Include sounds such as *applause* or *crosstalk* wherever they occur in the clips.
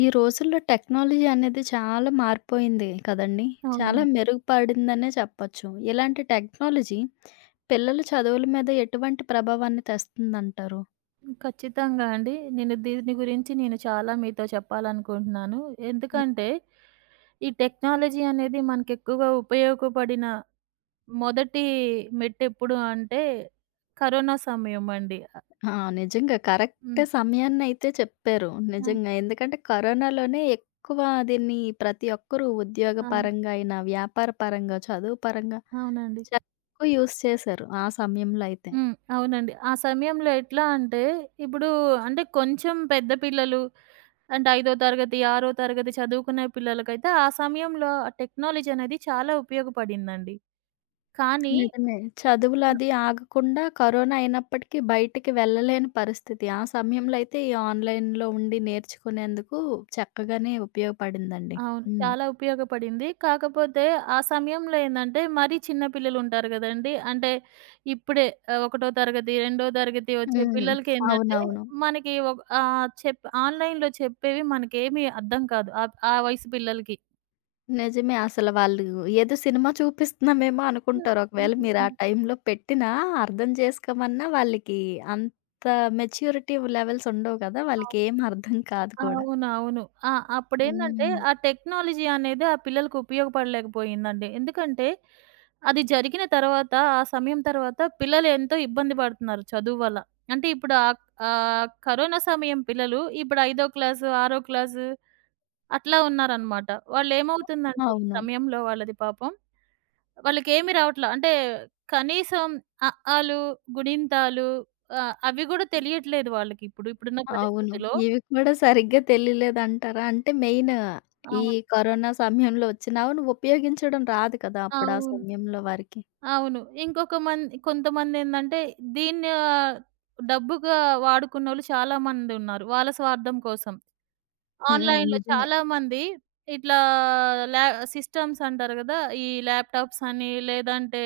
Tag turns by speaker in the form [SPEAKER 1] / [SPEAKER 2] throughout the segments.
[SPEAKER 1] ఈ రోజుల్లో టెక్నాలజీ అనేది చాలా మారిపోయింది కదండీ! చాలా
[SPEAKER 2] అవునండి.
[SPEAKER 1] మెరుగుపడిందనే చెప్పొచ్చు. ఇలాంటి టెక్నాలజీ పిల్లల చదువుల మీద ఎటువంటి ప్రభావాన్ని తెస్తుందంటారు?
[SPEAKER 2] ఖచ్చితంగా అండి. నేను దీని గురించి చాలా మీతో చెప్పాలనుకుంటున్నాను.
[SPEAKER 1] హ్మ్.
[SPEAKER 2] ఎందుకంటే, ఈ టెక్నాలజీ అనేది మనకెక్కువగా ఉపయోగపడిన మొదటి మెట్టెప్పుడు అంటే, కరోనా సమయం అండి.
[SPEAKER 1] ఆ! నిజంగా కరెక్ట్
[SPEAKER 2] హ్మ్.
[SPEAKER 1] సమయాన్నయితే చెప్పారు.
[SPEAKER 2] ఆ!
[SPEAKER 1] నిజంగా. ఎందుకంటే కరోనాలోనే ఎక్కువ దీన్ని ప్రతి ఒక్కరూ ఉద్యోగ
[SPEAKER 2] ఆ!
[SPEAKER 1] పరంగా అయినా, వ్యాపార పరంగా, చదువు పరంగా
[SPEAKER 2] అవునండి.
[SPEAKER 1] చాలా ఎక్కువ యూజ్ చేశారు ఆ సమయంలో అయితే.
[SPEAKER 2] హ్మ్. అవునండి. ఆ సమయంలో ఎట్లా అంటే, ఇప్పుడు అంటే కొంచెం పెద్ద పిల్లలు అంటే, ఐదో తరగతి, ఆరో తరగతి చదువుకునే పిల్లలకైతే ఆ సమయంలో ఆ టెక్నాలజీ అనేది చాలా ఉపయోగపడిందండి. కానీ
[SPEAKER 1] నిజమే. చదువులది ఆగకుండా కరోనా అయినప్పటికీ బయటికి వెళ్ళలేని పరిస్థితి. ఆ సమయంలో అయితే ఈ ఆన్‌లైన్‌లో ఉండి నేర్చుకునేందుకు చక్కగానే ఉపయోగపడిందండి.
[SPEAKER 2] అవును,
[SPEAKER 1] హ్మ్.
[SPEAKER 2] చాలా ఉపయోగపడింది. కాకపోతే ఆ సమయంలో ఏందంటే, మరీ చిన్న పిల్లలుంటారు గదండీ! అంటే ఇప్పుడే ఒకటో తరగతి, రెండో తరగతి వచ్చే
[SPEAKER 1] హ్మ్.
[SPEAKER 2] పిల్లలకేందంటే,
[SPEAKER 1] అవునవును.
[SPEAKER 2] మనకి ఒక్ ఆహ్, చెప్ ఆన్‌లైన్‌లో చెప్పేవి మనకేమీ అర్థం కాదు. ఆ వయసు పిల్లలకి.
[SPEAKER 1] నిజమే. అసలు వాళ్ళు ఏదో సినిమా చూపిస్తున్నామేమో
[SPEAKER 2] హ్మ్.
[SPEAKER 1] అనుకుంటారు. ఒకవేళ మీరు
[SPEAKER 2] హుహుహు.
[SPEAKER 1] ఆ టైంలో పెట్టినా అర్థం చేసుకోమన్నా వాళ్ళకి అంత మెచ్యూరిటీ లెవెల్స్ ఉండవు కదా!
[SPEAKER 2] అవును.
[SPEAKER 1] వాళ్ళకేం అర్థం కాదు కూడా.
[SPEAKER 2] అవునవును. ఆ! అప్పుడేందంటే,
[SPEAKER 1] హ్మ్.
[SPEAKER 2] ఆ టెక్నాలజీ అనేది ఆ పిల్లలకు ఉపయోగపడలేకపోయిందండి. ఎందుకంటే, అది జరిగిన తర్వాత, ఆ సమయం తర్వాత పిల్లలు ఎంతో ఇబ్బంది పడుతున్నారు చదువు వల్ల. అంటే ఇప్పుడు ఆహ్, ఆహ్, కరోనా సమయం పిల్లలు ఇప్పుడు ఐదో క్లాసు, ఆరో క్లాసు అట్లా ఉన్నారనమాట. వాళ్ళేమవుతుందండి ఈ
[SPEAKER 1] అవును.
[SPEAKER 2] సమయంలో వాళ్ళది పాపం, వాళ్ళకేమి రావట్లా. అంటే కనీసం అ, ఆలు, గుణింతాలు అవి గూడా తెలియట్లేదు వాళ్ళకిప్పుడు. ఇప్పుడున్న
[SPEAKER 1] అవును.
[SPEAKER 2] పరిస్థితిలో
[SPEAKER 1] ఇవి కూడా సరిగ్గా తెలియలేదంటారా? అంటే మెయిన్ ఈ
[SPEAKER 2] అవును.
[SPEAKER 1] కరోనా సమయంలో వచ్చిన అవును. ఉపయోగించడం రాదు కదా! అప్పుడు ఆ
[SPEAKER 2] అవును.
[SPEAKER 1] సమయంలో వారికి.
[SPEAKER 2] అవును. ఇంకొక కొంతమందేందంటే దీన్ని డబ్బుగా వాడుకున్నోళ్ళు చాలా మందున్నారు. వాళ్ళ స్వార్థం కోసం.
[SPEAKER 1] హ్మ్.
[SPEAKER 2] ఆన్‌లైన్‌లో
[SPEAKER 1] నిజమే.
[SPEAKER 2] చాలామంది ఇట్లా ల్యా సిస్టమ్స్ అంటారు గదా! ఈ ల్యాప్‌టాప్స్ అని, లేదంటే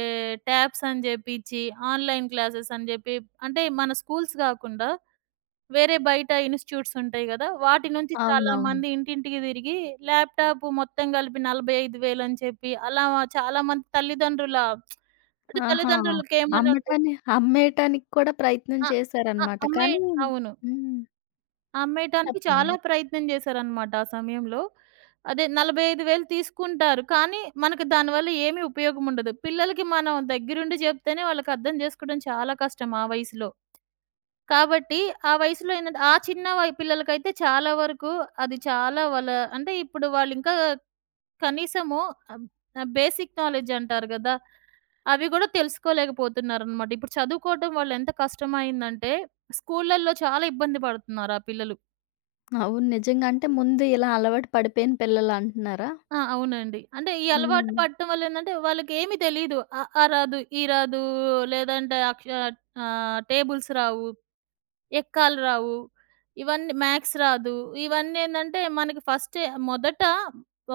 [SPEAKER 2] ట్యాబ్స్ అని జెప్పిచ్చి, ఆన్‌లైన్ క్లాసెస్ అని జెప్పి అంటే మన స్కూల్స్ గాకుండా వేరే బయట ఇన్‌స్టిట్యూట్స్ ఉంటాయి గదా! వాటి నుంచి
[SPEAKER 1] అవునవును.
[SPEAKER 2] చాలామంది ఇంటింటికి తిరిగి ల్యాప్‌టాప్ మొత్తం కలిపి 45,000 అని చెప్పి అలా చాలామంది తల్లిదండ్రుల అంటే
[SPEAKER 1] ఆహా!
[SPEAKER 2] తల్లిదండ్రులకేమని ఉంటుంది.
[SPEAKER 1] అమ్మటాన్ని అమ్మేయటానికి కూడా ప్రయత్నం
[SPEAKER 2] ఆ! ఆ!
[SPEAKER 1] చేశారనమాట. కానీ
[SPEAKER 2] అవును.
[SPEAKER 1] హ్మ్.
[SPEAKER 2] అమ్మేయటానికి
[SPEAKER 1] చెప్పండి.
[SPEAKER 2] చాలా ప్రయత్నం చేశారనమాట ఆ సమయంలో. అదే 45,000 తీసుకుంటారు. కానీ మనకు దానివల్ల ఏమి ఉపయోగం ఉండదు. పిల్లలకి మనం దగ్గరుండి చెప్తేనే వాళ్ళకి అర్థం చేసుకోవడం చాలా కష్టం ఆ వయసులో. కాబట్టి ఆ వయసులో ఏందంటే ఆ చిన్న పిల్లలకైతే చాలా వరకు అది చాలా వాళ్ళ అంటే ఇప్పుడు వాళ్ళింకా కనీసము ఆహ్, ఆహ్, బేసిక్ నాలెడ్జ్ అంటారు గదా! అవి గూడా తెలుసుకోలేకపోతున్నారనమాట. ఇప్పుడు చదువుకోవటం వాళ్ళెంత కష్టమయిందంటే స్కూళ్ళల్లో చాలా ఇబ్బంది పడుతున్నారు ఆ పిల్లలు.
[SPEAKER 1] అవును. నిజంగా. అంటే ముందు ఇలా అలవాటు పడిపోయిన పిల్లలంటున్నారా?
[SPEAKER 2] ఆ! అవునండి. అంటే ఈ అలవాటు
[SPEAKER 1] హ్మ్.
[SPEAKER 2] పడటం వల్లేందంటే వాళ్ళకేమి తెలీదు. అ, ఆ ఆ రాదు, ఈ రాదు లేదంటే టేబుల్స్ రావు. ఎక్కాలు రావు. ఇవన్నీ మ్యాథ్స్ రాదు. ఇవన్నేందంటే మనకి ఫస్టే మొదట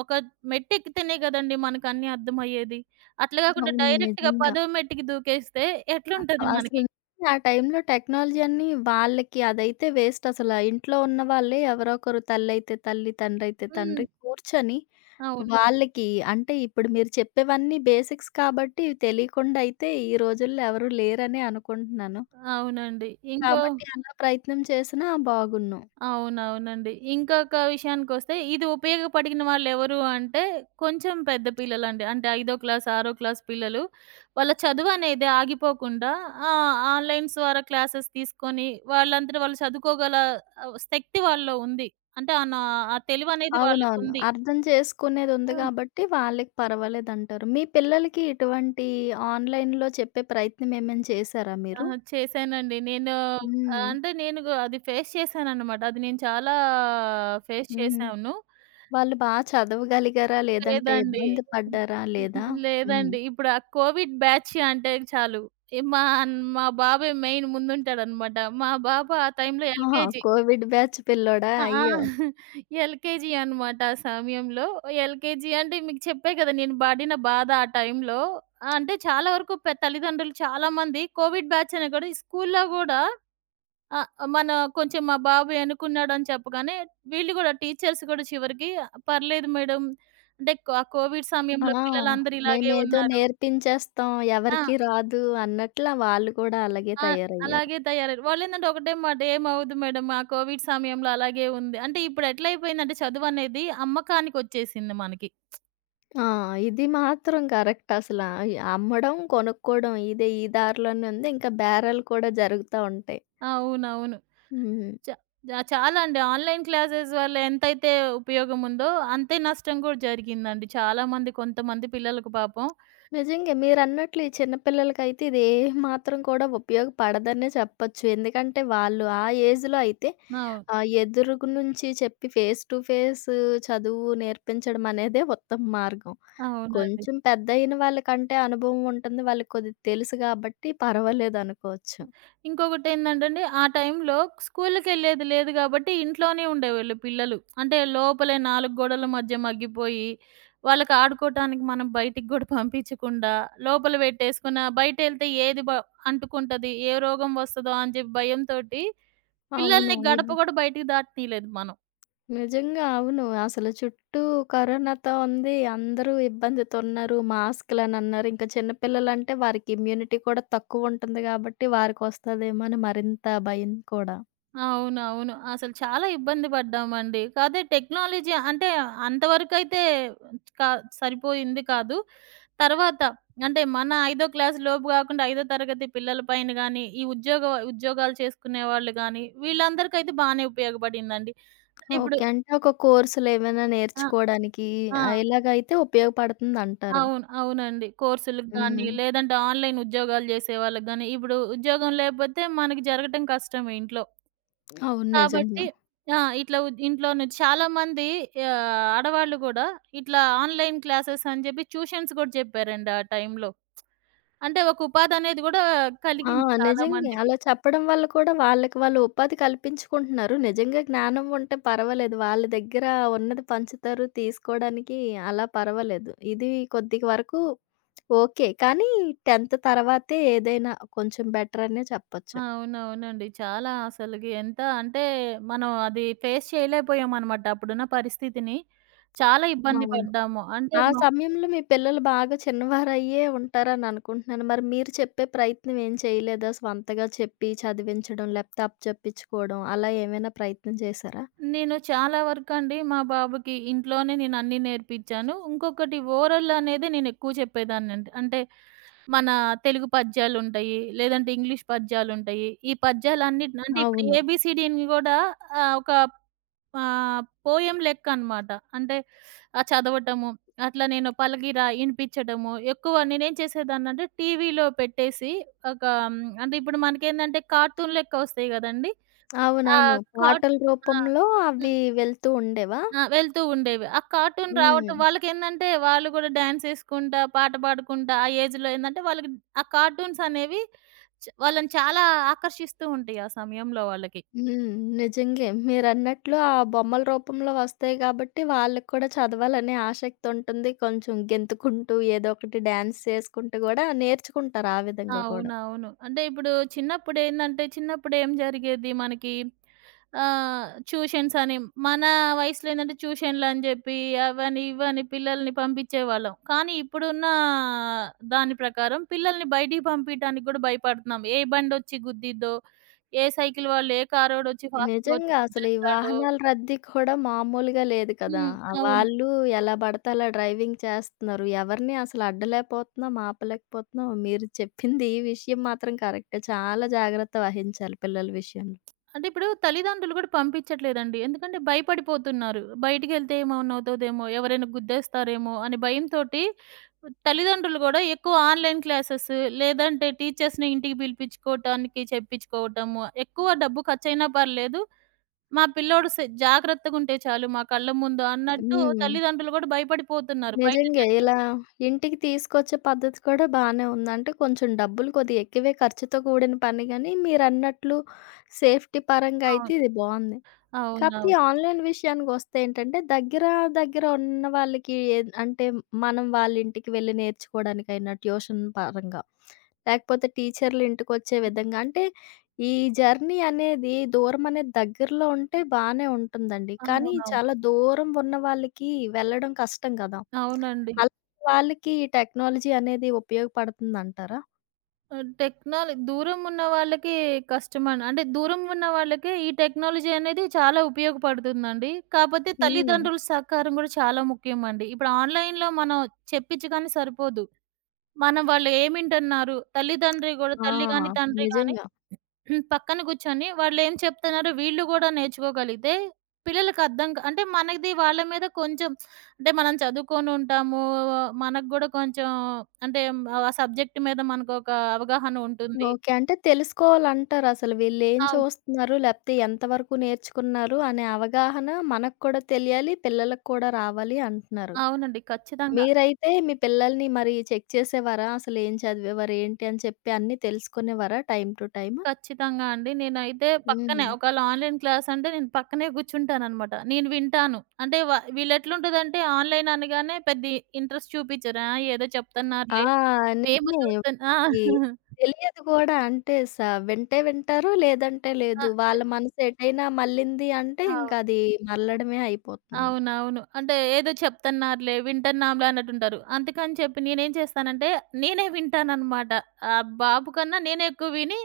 [SPEAKER 2] ఒక మెట్టెక్కితేనే గదండీ మనకన్నీ అర్థమయ్యేది. అట్లా గాకుండా
[SPEAKER 1] అవును.
[SPEAKER 2] డైరెక్ట్‌గా
[SPEAKER 1] నిజంగా.
[SPEAKER 2] పదో మెట్టుకి దూకేస్తే
[SPEAKER 1] అ
[SPEAKER 2] ఎట్లుంటది
[SPEAKER 1] అసలు
[SPEAKER 2] మనకి?
[SPEAKER 1] నిజంగా ఆ టైంలో టెక్నాలజీ అన్నీ వాళ్ళకి అదైతే వేస్ట్ అసల. ఇంట్లో ఉన్న వాళ్ళే ఎవరో ఒకరు తల్లైతే తల్లి, తండ్రయితే
[SPEAKER 2] హ్మ్.
[SPEAKER 1] తండ్రి కూర్చొని
[SPEAKER 2] అవును.
[SPEAKER 1] వాళ్ళకి అంటే ఇప్పుడు మీరు చెప్పేవన్నీ బేసిక్స్ కాబట్టి ఇవి తెలియకుండా అయితే ఈ రోజుల్లో ఎవరు లేరనే అనుకుంటున్నాను.
[SPEAKER 2] అవునండి. ఇంకో
[SPEAKER 1] కాబట్టి అలా ప్రయత్నం చేసినా బాగున్ను.
[SPEAKER 2] అవునవునండి. ఇంకొక విషయానికొస్తే ఇది ఉపయోగపడిన వాళ్ళెవరు అంటే, కొంచెం పెద్ద పిల్లలండి. అంటే, ఐదో క్లాస్, ఆరో క్లాస్ పిల్లలు. వాళ్ళ చదువనేది ఆగిపోకుండా ఆన్‌లైన్స్ ద్వారా క్లాసెస్ తీసుకొని, వాళ్ళంతట వాళ్ళు చదువుకోగల శక్తి వాళ్ళలో ఉంది. అంటే, ఆ తెలివనేది
[SPEAKER 1] అవునవును.
[SPEAKER 2] వాళ్ళకుంది.
[SPEAKER 1] అర్థం చేసుకునేదుంది
[SPEAKER 2] హ్మ్.
[SPEAKER 1] కాబట్టి వాళ్ళకి పర్వాలేదంటారు. మీ పిల్లలకి ఇటువంటి ఆన్‌లైన్‌లో చెప్పే ప్రయత్నం ఏమైనా చేశారా
[SPEAKER 2] ఆ!
[SPEAKER 1] మీరు?
[SPEAKER 2] చేశానండి. నేను
[SPEAKER 1] హ్మ్.
[SPEAKER 2] అంటే, నేను గు అది ఫేస్ చేశాననమాట. అది నేను చాలా ఫేస్
[SPEAKER 1] హ్మ్.
[SPEAKER 2] చేశాను.
[SPEAKER 1] వాళ్ళు బా చదవగలిగారా? లేదంటే
[SPEAKER 2] లేదండి.
[SPEAKER 1] ఇబ్బంది పడ్డారా? లేదా? హ్మ్.
[SPEAKER 2] లేదండి. ఇప్పుడు ఆ కోవిడ్ బ్యాచ్ అంటే చాలు. ఏ మా అన్ మా బాబే మెయిన్ ముందుంటాడనమాట. మా బాబు ఆ టైంలో
[SPEAKER 1] ఆహా!
[SPEAKER 2] ఎల్‌కేజీ.
[SPEAKER 1] కోవిడ్ బ్యాచ్ పిల్లోడా?
[SPEAKER 2] ఆ!
[SPEAKER 1] అయ్యో!
[SPEAKER 2] ఆ! ఎల్‌కేజీ అనమాట ఆ సమయంలో. ఎల్‌కేజీ అంటే మీకు చెప్పా కదా! నేను పడిన బాధ ఆ టైంలో. అంటే చాలా వరకు తల్లిదండ్రులు చాలామంది కోవిడ్ బ్యాచ్ అనే కూడా ఈ స్కూల్లో గూడా ఆ! మన కొంచెం మా బాబు ఎనుకున్నాడని చెప్పగానే, వీళ్ళు గూడా టీచర్స్ గూడా చివరికి పర్లేదు మేడం. అంటే ఆ కోవిడ్ సమయంలో
[SPEAKER 1] ఆ!
[SPEAKER 2] *laughs* పిల్లలందరూ ఇలాగే
[SPEAKER 1] మేమేదో
[SPEAKER 2] ఉన్నారు.
[SPEAKER 1] నేర్పించేస్తాం.
[SPEAKER 2] ఆ!
[SPEAKER 1] ఎవరికీ రాదు అన్నట్ల వాళ్ళు కూడా అలాగే
[SPEAKER 2] ఆ!
[SPEAKER 1] తయారయ్యారు.
[SPEAKER 2] అలాగే తయారయ్యారు. వాళ్ళేందంటే ఒకటే మాట "ఏమవ్వదు మేడం ఆ కోవిడ్ సమయంలో అలాగే ఉంది." అంటే ఇప్పుడు ఎట్లయిపోయిందంటే చదువనేది అమ్మకానికొచ్చేసింది మనకి.
[SPEAKER 1] ఆ! ఇది మాత్రం కరెక్ట్ అసల. ఆహ్, అమ్మడం, కొనుక్కోవడం ఇదే ఈ దారిలోనే ఉంది. ఇంకా బేరాలు కూడా జరుగుతా ఉంటాయి.
[SPEAKER 2] అవునవును.
[SPEAKER 1] హ్మ్.
[SPEAKER 2] చ చ చాలా అండి. ఆన్‌లైన్ క్లాసెస్ వల్ల ఎంతైతే ఉపయోగం ఉందో, అంతే నష్టం గూడా జరిగిందండి. చాలా మంది కొంతమంది పిల్లలకు పాపం
[SPEAKER 1] నిజంగే మీరన్నట్లు ఈ చిన్న పిల్లలకైతే ఇది ఏ మాత్రం కూడా ఉపయోగపడదనే చెప్పొచ్చు. ఎందుకంటే వాళ్ళు ఆ ఏజ్‌లో అయితే
[SPEAKER 2] అవును.
[SPEAKER 1] ఆ! ఎదురుగు నుంచి చెప్పి ఫేస్ టు ఫేస్ చదువు నేర్పించడం అనేదే ఉత్తమ మార్గం.
[SPEAKER 2] అవునండి.
[SPEAKER 1] కొంచెం పెద్దయిన వాళ్ళకంటే అనుభవం ఉంటుంది. వాళ్ళకి కొద్దిగా తెలుసు గాబట్టి పర్వాలేదనుకోవచ్చు.
[SPEAKER 2] ఇంకొకటేందంటండి, ఆ టైంలో స్కూలుకెళ్ళేది లేదు గాబట్టి, ఇంట్లోనే ఉండేవోళ్ళు పిల్లలు. అంటే లోపలే 4 గోడల మధ్య మగ్గిపోయి, వాళ్ళకి ఆడుకోటానికి మనం బయటికి గూడా పంపించకుండా, లోపల పెట్టేసుకున్న బయటెళ్తే ఏది బ అంటుకుంటది, ఏ రోగం వస్తదో అని జెప్పి భయంతోటి
[SPEAKER 1] అవును.
[SPEAKER 2] పిల్లల్ని గడప
[SPEAKER 1] ఇది
[SPEAKER 2] గూడా బయటికి దాటనీయలేదు మనం.
[SPEAKER 1] నిజంగా అవును. అసలు చుట్టూ కరోనాతో ఉంది. అందరూ ఇబ్బందితున్నారు. మాస్కులనన్నారు. ఇంకా చిన్న పిల్లలంటే వారికి ఇమ్యూనిటీ కూడా తక్కువుంటుంది గాబట్టి వారికొస్తదేమో అని మరింత భయం కూడా.
[SPEAKER 2] అవునవును. అసలు చాలా ఇబ్బంది పడ్డామండి. కాదే టెక్నాలజీ అంటే, అంతవరకైతే కా సరిపోయింది కాదు. తర్వాత అంటే మన ఐదో క్లాస్ లోపు గాకుండా, ఐదో తరగతి పిల్లల పైన గానీ, ఈ ఉద్యోగ ఉద్యోగాలు చేసుకునే వాళ్ళు గానీ, వీళ్ళందరికైతే బానే ఉపయోగపడిందండి. అంటే ఇప్పుడు
[SPEAKER 1] ఓకే. అంటే ఒక కోర్సులేమైనా
[SPEAKER 2] ఆ!
[SPEAKER 1] నేర్చుకోవడానికి
[SPEAKER 2] ఆ!
[SPEAKER 1] ఇలాగైతే ఉపయోగపడుతుందంటారు.
[SPEAKER 2] అవును. అవునండి. కోర్సులకు గానీ,
[SPEAKER 1] హ్మ్.
[SPEAKER 2] లేదంటే ఆన్‌లైన్ ఉద్యోగాలు జేసేవాళ్ళకి గానీ, ఇప్పుడు ఉద్యోగం లేపోతే మనకి జరగటం కష్టమే ఇంట్లో.
[SPEAKER 1] అవును. నిజంగా.
[SPEAKER 2] కాబట్టి ఆ! ఇట్లా ఇంట్లో నుంచి చాలామంది ఆడవాళ్ళు గూడా ఇట్లా ఆన్‌లైన్ క్లాసెస్ అని జెప్పి ట్యూషన్స్ గూడా జెప్పారండి ఆ టైంలో. అంటే ఒక ఉపాధనేది గూడా
[SPEAKER 1] ఆ!
[SPEAKER 2] కలిగింది చాలా
[SPEAKER 1] నిజంగే.
[SPEAKER 2] మందికి.
[SPEAKER 1] అలా చెప్పడం వల్ల కూడా వాళ్ళకి వాళ్ళు ఉపాధి కల్పించుకుంటున్నారు. నిజంగా జ్ఞానం ఉంటే పర్వాలేదు. వాళ్ళ దగ్గర ఉన్నది పంచుతారు తీసుకోవడానికి అలా పర్వాలేదు. ఇది కొద్ది వరకు ఓకే. కానీ 10థ్ తర్వాతే ఏదైనా కొంచెం బెటర్ అనే చెప్పొచ్చు.
[SPEAKER 2] అవునవునండి. చాలా అసలకి ఎంత అంటే, మనం అది ఫేస్ చేయలేకపోయామనమాట అప్పుడున్న పరిస్థితిని. చాలా ఇబ్బంది
[SPEAKER 1] అవును.
[SPEAKER 2] పడ్డాము. అంటే
[SPEAKER 1] ఆ సమయంలో మీ పిల్లలు బాగా చిన్నవారయ్యే ఉంటారని అనుకుంటున్నాను. మరి మీరు చెప్పే ప్రయత్నం ఏం చేయలేదా? స్వంతగా చెప్పి చదివించడం లేకపోతే అప్పచెప్పించుకోవడం అలా ఏమైనా ప్రయత్నం చేశారా?
[SPEAKER 2] నేను చాలా వరకండి మా బాబుకి ఇంట్లోనే నేను అన్నీ నేర్పించాను. ఇంకొకటి ఓరల్ అనేది నేను ఎక్కువ చెప్పేదాన్నండి. అంటే అంటే మన తెలుగు పద్యాలుంటయి, లేదంటే ఇంగ్లీష్ పద్యాలుంటయి. ఈ పద్యాలన్నిటిని అంటే ఇప్పుడు
[SPEAKER 1] అవును.
[SPEAKER 2] ఏబీసీడీని గూడా ఒక పోయెం లెక్కనమాట. అంటే చదవటము, అట్లా నేను పలగిరా ఇనిపించడము, ఎక్కువ నేనేం చేసేదాన్నంటే టీవీలో పెట్టేసి ఒక అంటే ఇప్పుడు మనకేందంటే కార్టూన్ లెక్క వస్తాయి గదండీ! ఆ!
[SPEAKER 1] అవునవును.
[SPEAKER 2] కార్ట్
[SPEAKER 1] పాటల
[SPEAKER 2] ఆ!
[SPEAKER 1] రూపంలో అవి
[SPEAKER 2] హ్మ్.
[SPEAKER 1] వెళ్తూ ఉండేవా?
[SPEAKER 2] ఆ! వెళ్తూ ఉండేవి. ఆ కార్టూన్ రావటం
[SPEAKER 1] హ్మ్.
[SPEAKER 2] వాళ్ళకేందంటే వాళ్ళు గూడా డాన్సేసుకుంటా, పాట పాడుకుంటా ఆ ఏజ్‌లో ఏందంటే వాళ్ళకి ఆ కార్టూన్స్ అనేవి వాళ్ళని చాలా ఆకర్షిస్తూ ఉంటాయి ఆ సమయంలో వాళ్ళకి.
[SPEAKER 1] హ్మ్. నిజంగే. మీరన్నట్లు ఆ బొమ్మల రూపంలో వస్తాయి కాబట్టి వాళ్ళకి కూడా చదవాలనే ఆసక్తి ఉంటుంది. కొంచెం గెంతుకుంటూ ఏదో ఒకటి డాన్స్ చేసుకుంటూ గూడా నేర్చుకుంటారు ఆ విధంగా కూడా.
[SPEAKER 2] అవునవును. అంటే ఇప్పుడు చిన్నప్పుడేందంటే, చిన్నప్పుడేం జరిగేది మనకి ట్యూషన్స్ అని మన వయసులో ఏందంటే ట్యూషన్‌లని జెప్పి, అవని, ఇవని పిల్లల్ని పంపించేవాళ్ళం. కానీ ఇప్పుడున్న దాని ప్రకారం పిల్లల్ని బయటికి పంపియటానికి గూడా భయపడుతున్నాం. ఏ బండొచ్చి గుద్దిద్దో, ఏ సైకిల్ వాళ్ళు, ఏ కారోడొచ్చి ఫాస్ట్‌గా వచ్చి
[SPEAKER 1] నిజంగా. అసలు ఈ
[SPEAKER 2] గుద్దేస్తాడో.
[SPEAKER 1] వాహనాల రద్దీ కూడా మామూలుగా లేదు కదా!
[SPEAKER 2] హ్మ్. అవును.
[SPEAKER 1] వాళ్ళు ఎలా పడితే అలా డ్రైవింగ్ చేస్తున్నారు. ఎవరిని అసలు అడ్డలేకపోతున్నాం, ఆపలేకపోతున్నాం. మీరు చెప్పింది ఈ విషయం మాత్రం కరెక్టే. చాలా జాగ్రత్త వహించాలి పిల్లల విషయంలో.
[SPEAKER 2] అంటే ఇప్పుడు తల్లిదండ్రులు కూడా పంపించట్లేదండి. ఎందుకంటే భయపడిపోతున్నారు. బయటికెళ్తే ఏమన్నా అవుతదేమో, ఎవరైనా గుద్దేస్తారేమో అనే భయంతోటి తల్లిదండ్రులు గూడా ఎక్కువ ఆన్‌లైన్ క్లాసెస్ లేదంటే టీచర్స్‌ని ఇంటికి పిలిపించుకోవటానికి చెప్పించుకోవటము. ఎక్కువ డబ్బు ఖర్చయినా పర్లేదు. మా పిల్లోడు జాగ్రత్తగుంటే చాలు మా కళ్ళ ముందు అన్నట్టు
[SPEAKER 1] హ్మ్.
[SPEAKER 2] తల్లిదండ్రులు గూడా భయపడిపోతున్నారు. బయట
[SPEAKER 1] నిజంగే. ఇలా
[SPEAKER 2] జరిగేవి.
[SPEAKER 1] ఇంటికి తీసుకొచ్చే పద్ధతి కూడా బానే ఉంది. అంటే కొంచెం డబ్బులు కొద్దిగా ఎక్కువే ఖర్చుతో కూడిన పని గాని మీరన్నట్లు సేఫ్టీ పరంగా అయితే
[SPEAKER 2] అవును.
[SPEAKER 1] ఇది బావుంది. కాపోతే ఈ
[SPEAKER 2] అవునవును.
[SPEAKER 1] ఆన్‌లైన్ విషయానికొస్తే ఏంటంటే, దగ్గర దగ్గర ఉన్న వాళ్ళకి ఏద్ అంటే, మనం వాళ్ళింటికి వెళ్లి నేర్చుకోవడానికైనా ట్యూషన్ పరంగా, లేకపోతే టీచర్లు ఇంటికొచ్చే విధంగా అంటే, ఈ జర్నీ అనేది దూరమనేది దగ్గరలో ఉంటే బానే ఉంటుందండి. కానీ
[SPEAKER 2] అవునవును.
[SPEAKER 1] చాలా దూరం ఉన్న వాళ్ళకి వెళ్ళడం కష్టం కదా!
[SPEAKER 2] అవునండి.
[SPEAKER 1] అలాంటి వాళ్ళకి ఈ టెక్నాలజీ అనేది ఉపయోగపడుతుందంటారా?
[SPEAKER 2] ఆహ్, టెక్నాల దూరం ఉన్న వాళ్ళకి కష్టమని అంటే దూరం ఉన్న వాళ్ళకే ఈ టెక్నాలజీ అనేది చాలా ఉపయోగపడుతుందండి. కాపోతే
[SPEAKER 1] హ్మ్.
[SPEAKER 2] తల్లిదండ్రుల సహకారం గూడా చాలా ముఖ్యమండి. ఇప్పుడు ఆన్‌లైన్‌లో మనం చెప్పించగానే సరిపోదు. మనం వాళ్ళు ఏమి వింటున్నారు, తల్లిదండ్రి గూడా
[SPEAKER 1] ఆ!
[SPEAKER 2] తల్లి గాని, తండ్రి గాని
[SPEAKER 1] నిజంగా.
[SPEAKER 2] పక్కన కూర్చొని వాళ్ళేం చెప్తున్నారో వీళ్ళు గూడా నేర్చుకోగలిగితే పిల్లలకి అర్థం కా అంటే మనది వాళ్ళ మీద కొంచెం అంటే మనం చదువుకొనుంటాము. మనకు గూడా కొంచెం అంటే ఆ సబ్జెక్ట్ మీద మనకొక అవగాహన ఉంటుంది.
[SPEAKER 1] ఓకే. అంటే తెలుసుకోవాలంటారసలు. వీళ్ళేం
[SPEAKER 2] అవును.
[SPEAKER 1] చూస్తున్నారు, లేపోతే ఎంతవరకు నేర్చుకున్నారు అనే అవగాహన మనకు కూడా తెలియాలి, పిల్లలకు కూడా రావాలి అంటున్నారు.
[SPEAKER 2] అవునండి. ఖచ్చితంగా.
[SPEAKER 1] మీరైతే మీ పిల్లల్ని మరి చెక్ చేసేవారా? అసలేం చదివేవారు, ఏంటి అని చెప్పి అన్నీ తెలుసుకునేవారా టైమ్ టు టైమ్?
[SPEAKER 2] ఖచ్చితంగా అండి. నేనైతే పక్కనే
[SPEAKER 1] హ్మ్.
[SPEAKER 2] ఒకవేళ ఆన్‌లైన్ క్లాస్ అంటే నేను పక్కనే కూర్చుంటాననమాట. నేను వింటాను. అంటే వ వీళ్ళెట్లుంటదంటే ఆన్‌లైన్ అనగానే పెద్ద ఇంట్రెస్ట్ చూపిచ్చరు. ఆ! ఏదో
[SPEAKER 1] ఆ!
[SPEAKER 2] చెప్తున్నారులే. మేము
[SPEAKER 1] నిజమే.
[SPEAKER 2] చూస్తున్నా
[SPEAKER 1] ఈ తెలియదు కూడా. అంటే స వింటే వింటారు, లేదంటే
[SPEAKER 2] ఆ!
[SPEAKER 1] లేదు. వాళ్ళ మనసు ఎటైనా మళ్ళింది అంటే
[SPEAKER 2] ఆ!
[SPEAKER 1] ఇంకది మళ్ళడమే అయిపోతుంది.
[SPEAKER 2] అవునవును. అంటే ఏదో చెప్తన్నారులే, వింటన్నాంలే అన్నట్టుంటారు. అందుకని చెప్పి నేనేం చేస్తానంటే, నేనే వింటాననమాట. ఆ బాబు కన్నా నేనే ఎక్కువ విని,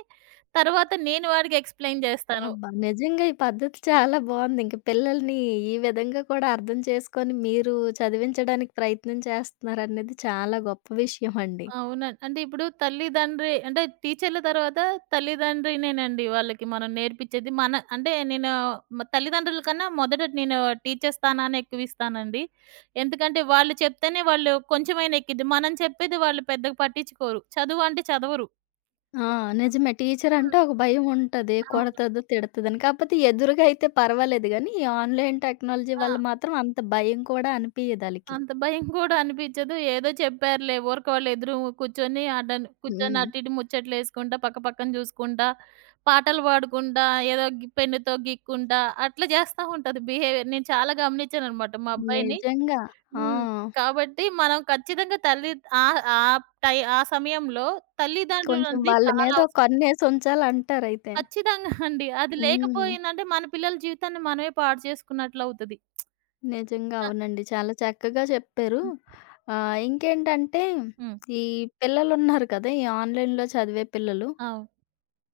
[SPEAKER 2] తర్వాత నేను వాడికి ఎక్స్‌ప్లెయిన్ జేస్తాను.
[SPEAKER 1] అబ్బా! నిజంగా ఈ పద్ధతి చాలా బావుంది. ఇంక పిల్లల్ని ఈ విధంగా కూడా అర్థం చేసుకొని మీరు చదివించడానికి ప్రయత్నం చేస్తున్నారనేది చాలా గొప్ప విషయం అండి.
[SPEAKER 2] అవునండి. అంటే ఇప్పుడు తల్లిదండ్రి అంటే టీచర్ల తర్వాత తల్లిదండ్రినేనండి వాళ్ళకి మనం నేర్పిచ్చేది. మన అంటే నేను తల్లిదండ్రుల కన్నా మొదట నేను టీచర్ స్థానాన్ని ఎక్కువిస్తానండి. ఎందుకంటే వాళ్ళు చెప్తేనే వాళ్ళు కొంచెమైనా ఎక్కిద్ది. మనం చెప్పేది వాళ్ళు పెద్దగా పట్టించుకోరు. చదువు అంటే చదవరు.
[SPEAKER 1] ఆ! నిజమే. టీచర్
[SPEAKER 2] హ్మ్.
[SPEAKER 1] అంటే ఒక భయం ఉంటది.
[SPEAKER 2] అవును.
[SPEAKER 1] కొడతదో, తిడతదని. కాకపోతే ఎదురుగా అయితే పర్వాలేదు గానీ, ఈ ఆన్‌లైన్ టెక్నాలజీ
[SPEAKER 2] ఆ!
[SPEAKER 1] వల్ల మాత్రం అంత భయం కూడా అనిపియదు ఆళ్ళకి.
[SPEAKER 2] అంత భయం గూడా అనిపిచ్చదు. ఏదో చెప్పారులే. ఊరక వాళ్ళు ఎదురు కూర్చొని అటన్ కూర్చొని
[SPEAKER 1] హ్మ్.
[SPEAKER 2] అటు ఇటు ముచ్చట్లేసుకుంటా, పక్క పక్కన జూసుకుంటా, పాటలు పాడుకుంటా, ఏదో పెన్నుతో గీక్కుంటా అట్లా జేస్తా ఉంటది బిహేవియర్. నేను చాలా గమనించాననమాట మా అబ్బాయిని.
[SPEAKER 1] నిజంగా. ఆ!
[SPEAKER 2] హ్మ్. కాబట్టి మనం ఖచ్చితంగా తల్లి ఆ ఆ టై ఆ సమయంలో
[SPEAKER 1] కొంచెం
[SPEAKER 2] తల్లిదండ్రులనేది
[SPEAKER 1] వాళ్ళ
[SPEAKER 2] చాలా
[SPEAKER 1] మీద
[SPEAKER 2] అవసరం.
[SPEAKER 1] కన్నేసుంచాలంటారైతే.
[SPEAKER 2] ఖచ్చితంగా అండి. అది
[SPEAKER 1] హ్మ్.
[SPEAKER 2] లేకపోయిందంటే మన పిల్లల జీవితాన్ని మనమే పాడు చేసుకున్నట్లవుతది.
[SPEAKER 1] నిజంగా
[SPEAKER 2] ఆ!
[SPEAKER 1] అవునండి. చాలా చక్కగా చెప్పారు.
[SPEAKER 2] హ్మ్.
[SPEAKER 1] ఇంకేంటంటే
[SPEAKER 2] హ్మ్.
[SPEAKER 1] ఈ పిల్లలున్నారు కదా! ఈ ఆన్‌లైన్‌లో చదివే పిల్లలు.
[SPEAKER 2] అవును.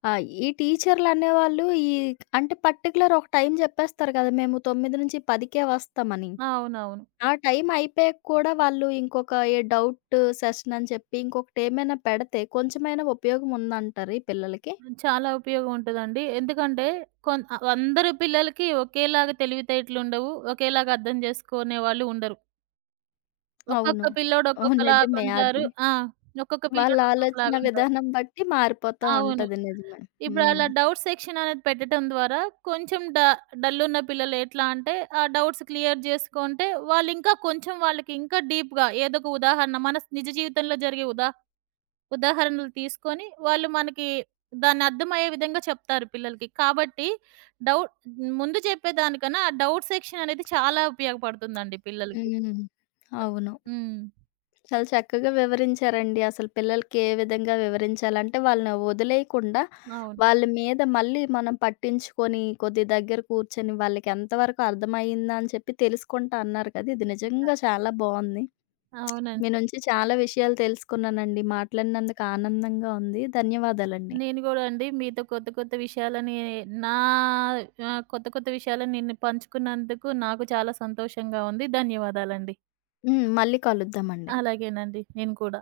[SPEAKER 1] ఈ టీచర్‌లనేవాళ్ళు ఈ అంటే పర్టిక్యులర్ ఒక టైం చెప్పేస్తారు కదా! మేము 9-10కే వస్తామని.
[SPEAKER 2] అవునవును.
[SPEAKER 1] ఆ టైం అయిపోయాక కూడా వాళ్ళు ఇంకొక ఏ డౌట్ సెషన్ అని చెప్పి ఇంకొకటేమైనా పెడితే కొంచెమైనా ఉపయోగం ఉందంటారా ఈ పిల్లలకి?
[SPEAKER 2] చాలా ఉపయోగం ఉంటదండి. ఎందుకంటే అందరి పిల్లలకి ఒకేలాగా తెలివితేటలుండవు. ఒకేలాగా అర్థం చేసుకునేవాళ్ళు ఉండరు. ఒక్కొక్క
[SPEAKER 1] అవును.
[SPEAKER 2] పిల్లోడు
[SPEAKER 1] ఓహ్! నిజమే అది.
[SPEAKER 2] ఒక్కొక్కలాగుంటారు. ఆ! ఒక్కొక్క
[SPEAKER 1] వాళ్ళ
[SPEAKER 2] పిల్లోడు
[SPEAKER 1] ఆలోచన
[SPEAKER 2] ఒక్కొక్కలాగుంటారు.
[SPEAKER 1] విధానం బట్టి మారిపోతా
[SPEAKER 2] అవును.
[SPEAKER 1] ఉంటది. నిజమే.
[SPEAKER 2] ఇప్పుడు అలా
[SPEAKER 1] హ్మ్.
[SPEAKER 2] డౌట్ సెక్షన్ అనేది పెట్టడం ద్వారా కొంచెం డల్లున్న పిల్లలు ఎట్లా అంటే ఆ డౌట్స్ క్లియర్ చేసుకుంటే వాళ్ళింకా కొంచెం వాళ్ళకి ఇంకా డీప్‌గా ఏదో ఒక ఉదాహరణ మన నిజ జీవితంలో జరిగే ఉదాహరణలు తీసుకొని, వాళ్ళు మనకి దాన్ని అర్థమయ్యే విధంగా చెప్తారు పిల్లలకి. కాబట్టి డౌట్ ముందు చెప్పేదానికన్నా, ఆ డౌట్ సెక్షన్ అనేది చాలా ఉపయోగపడుతుందండి పిల్లలకి.
[SPEAKER 1] హ్మ్. అవును.
[SPEAKER 2] హ్మ్.
[SPEAKER 1] చాలా చక్కగా వివరించారండి. అసలు పిల్లలకి ఏ విధంగా వివరించాలంటే వాళ్ళని వదిలేయకుండా,
[SPEAKER 2] అవును.
[SPEAKER 1] వాళ్ళ మీద మళ్ళీ మనం పట్టించుకొని, కొద్ది దగ్గర కూర్చొని వాళ్ళకి ఎంతవరకు అర్థమయ్యిందా అని చెప్పి తెలుసుకుంటా అన్నారు కదా! ఇది నిజంగా చాలా బావుంది. మీ
[SPEAKER 2] అవునండి.
[SPEAKER 1] నుంచి చాలా విషయాలు తెలుసుకున్నానండి. మాట్లాడినందుకు ఆనందంగా ఉంది. ధన్యవాదాలండి.
[SPEAKER 2] నేను గూడా అండి మీతో కొత్త, కొత్త విషయాలని నా కొత్త, కొత్త విషయాలని నేను పంచుకున్నందుకు నాకు చాలా సంతోషంగా ఉంది. ధన్యవాదాలండి.
[SPEAKER 1] హ్మ్. మళ్ళీ కలుద్దామండి.
[SPEAKER 2] అలాగేనండి. నేను కూడా.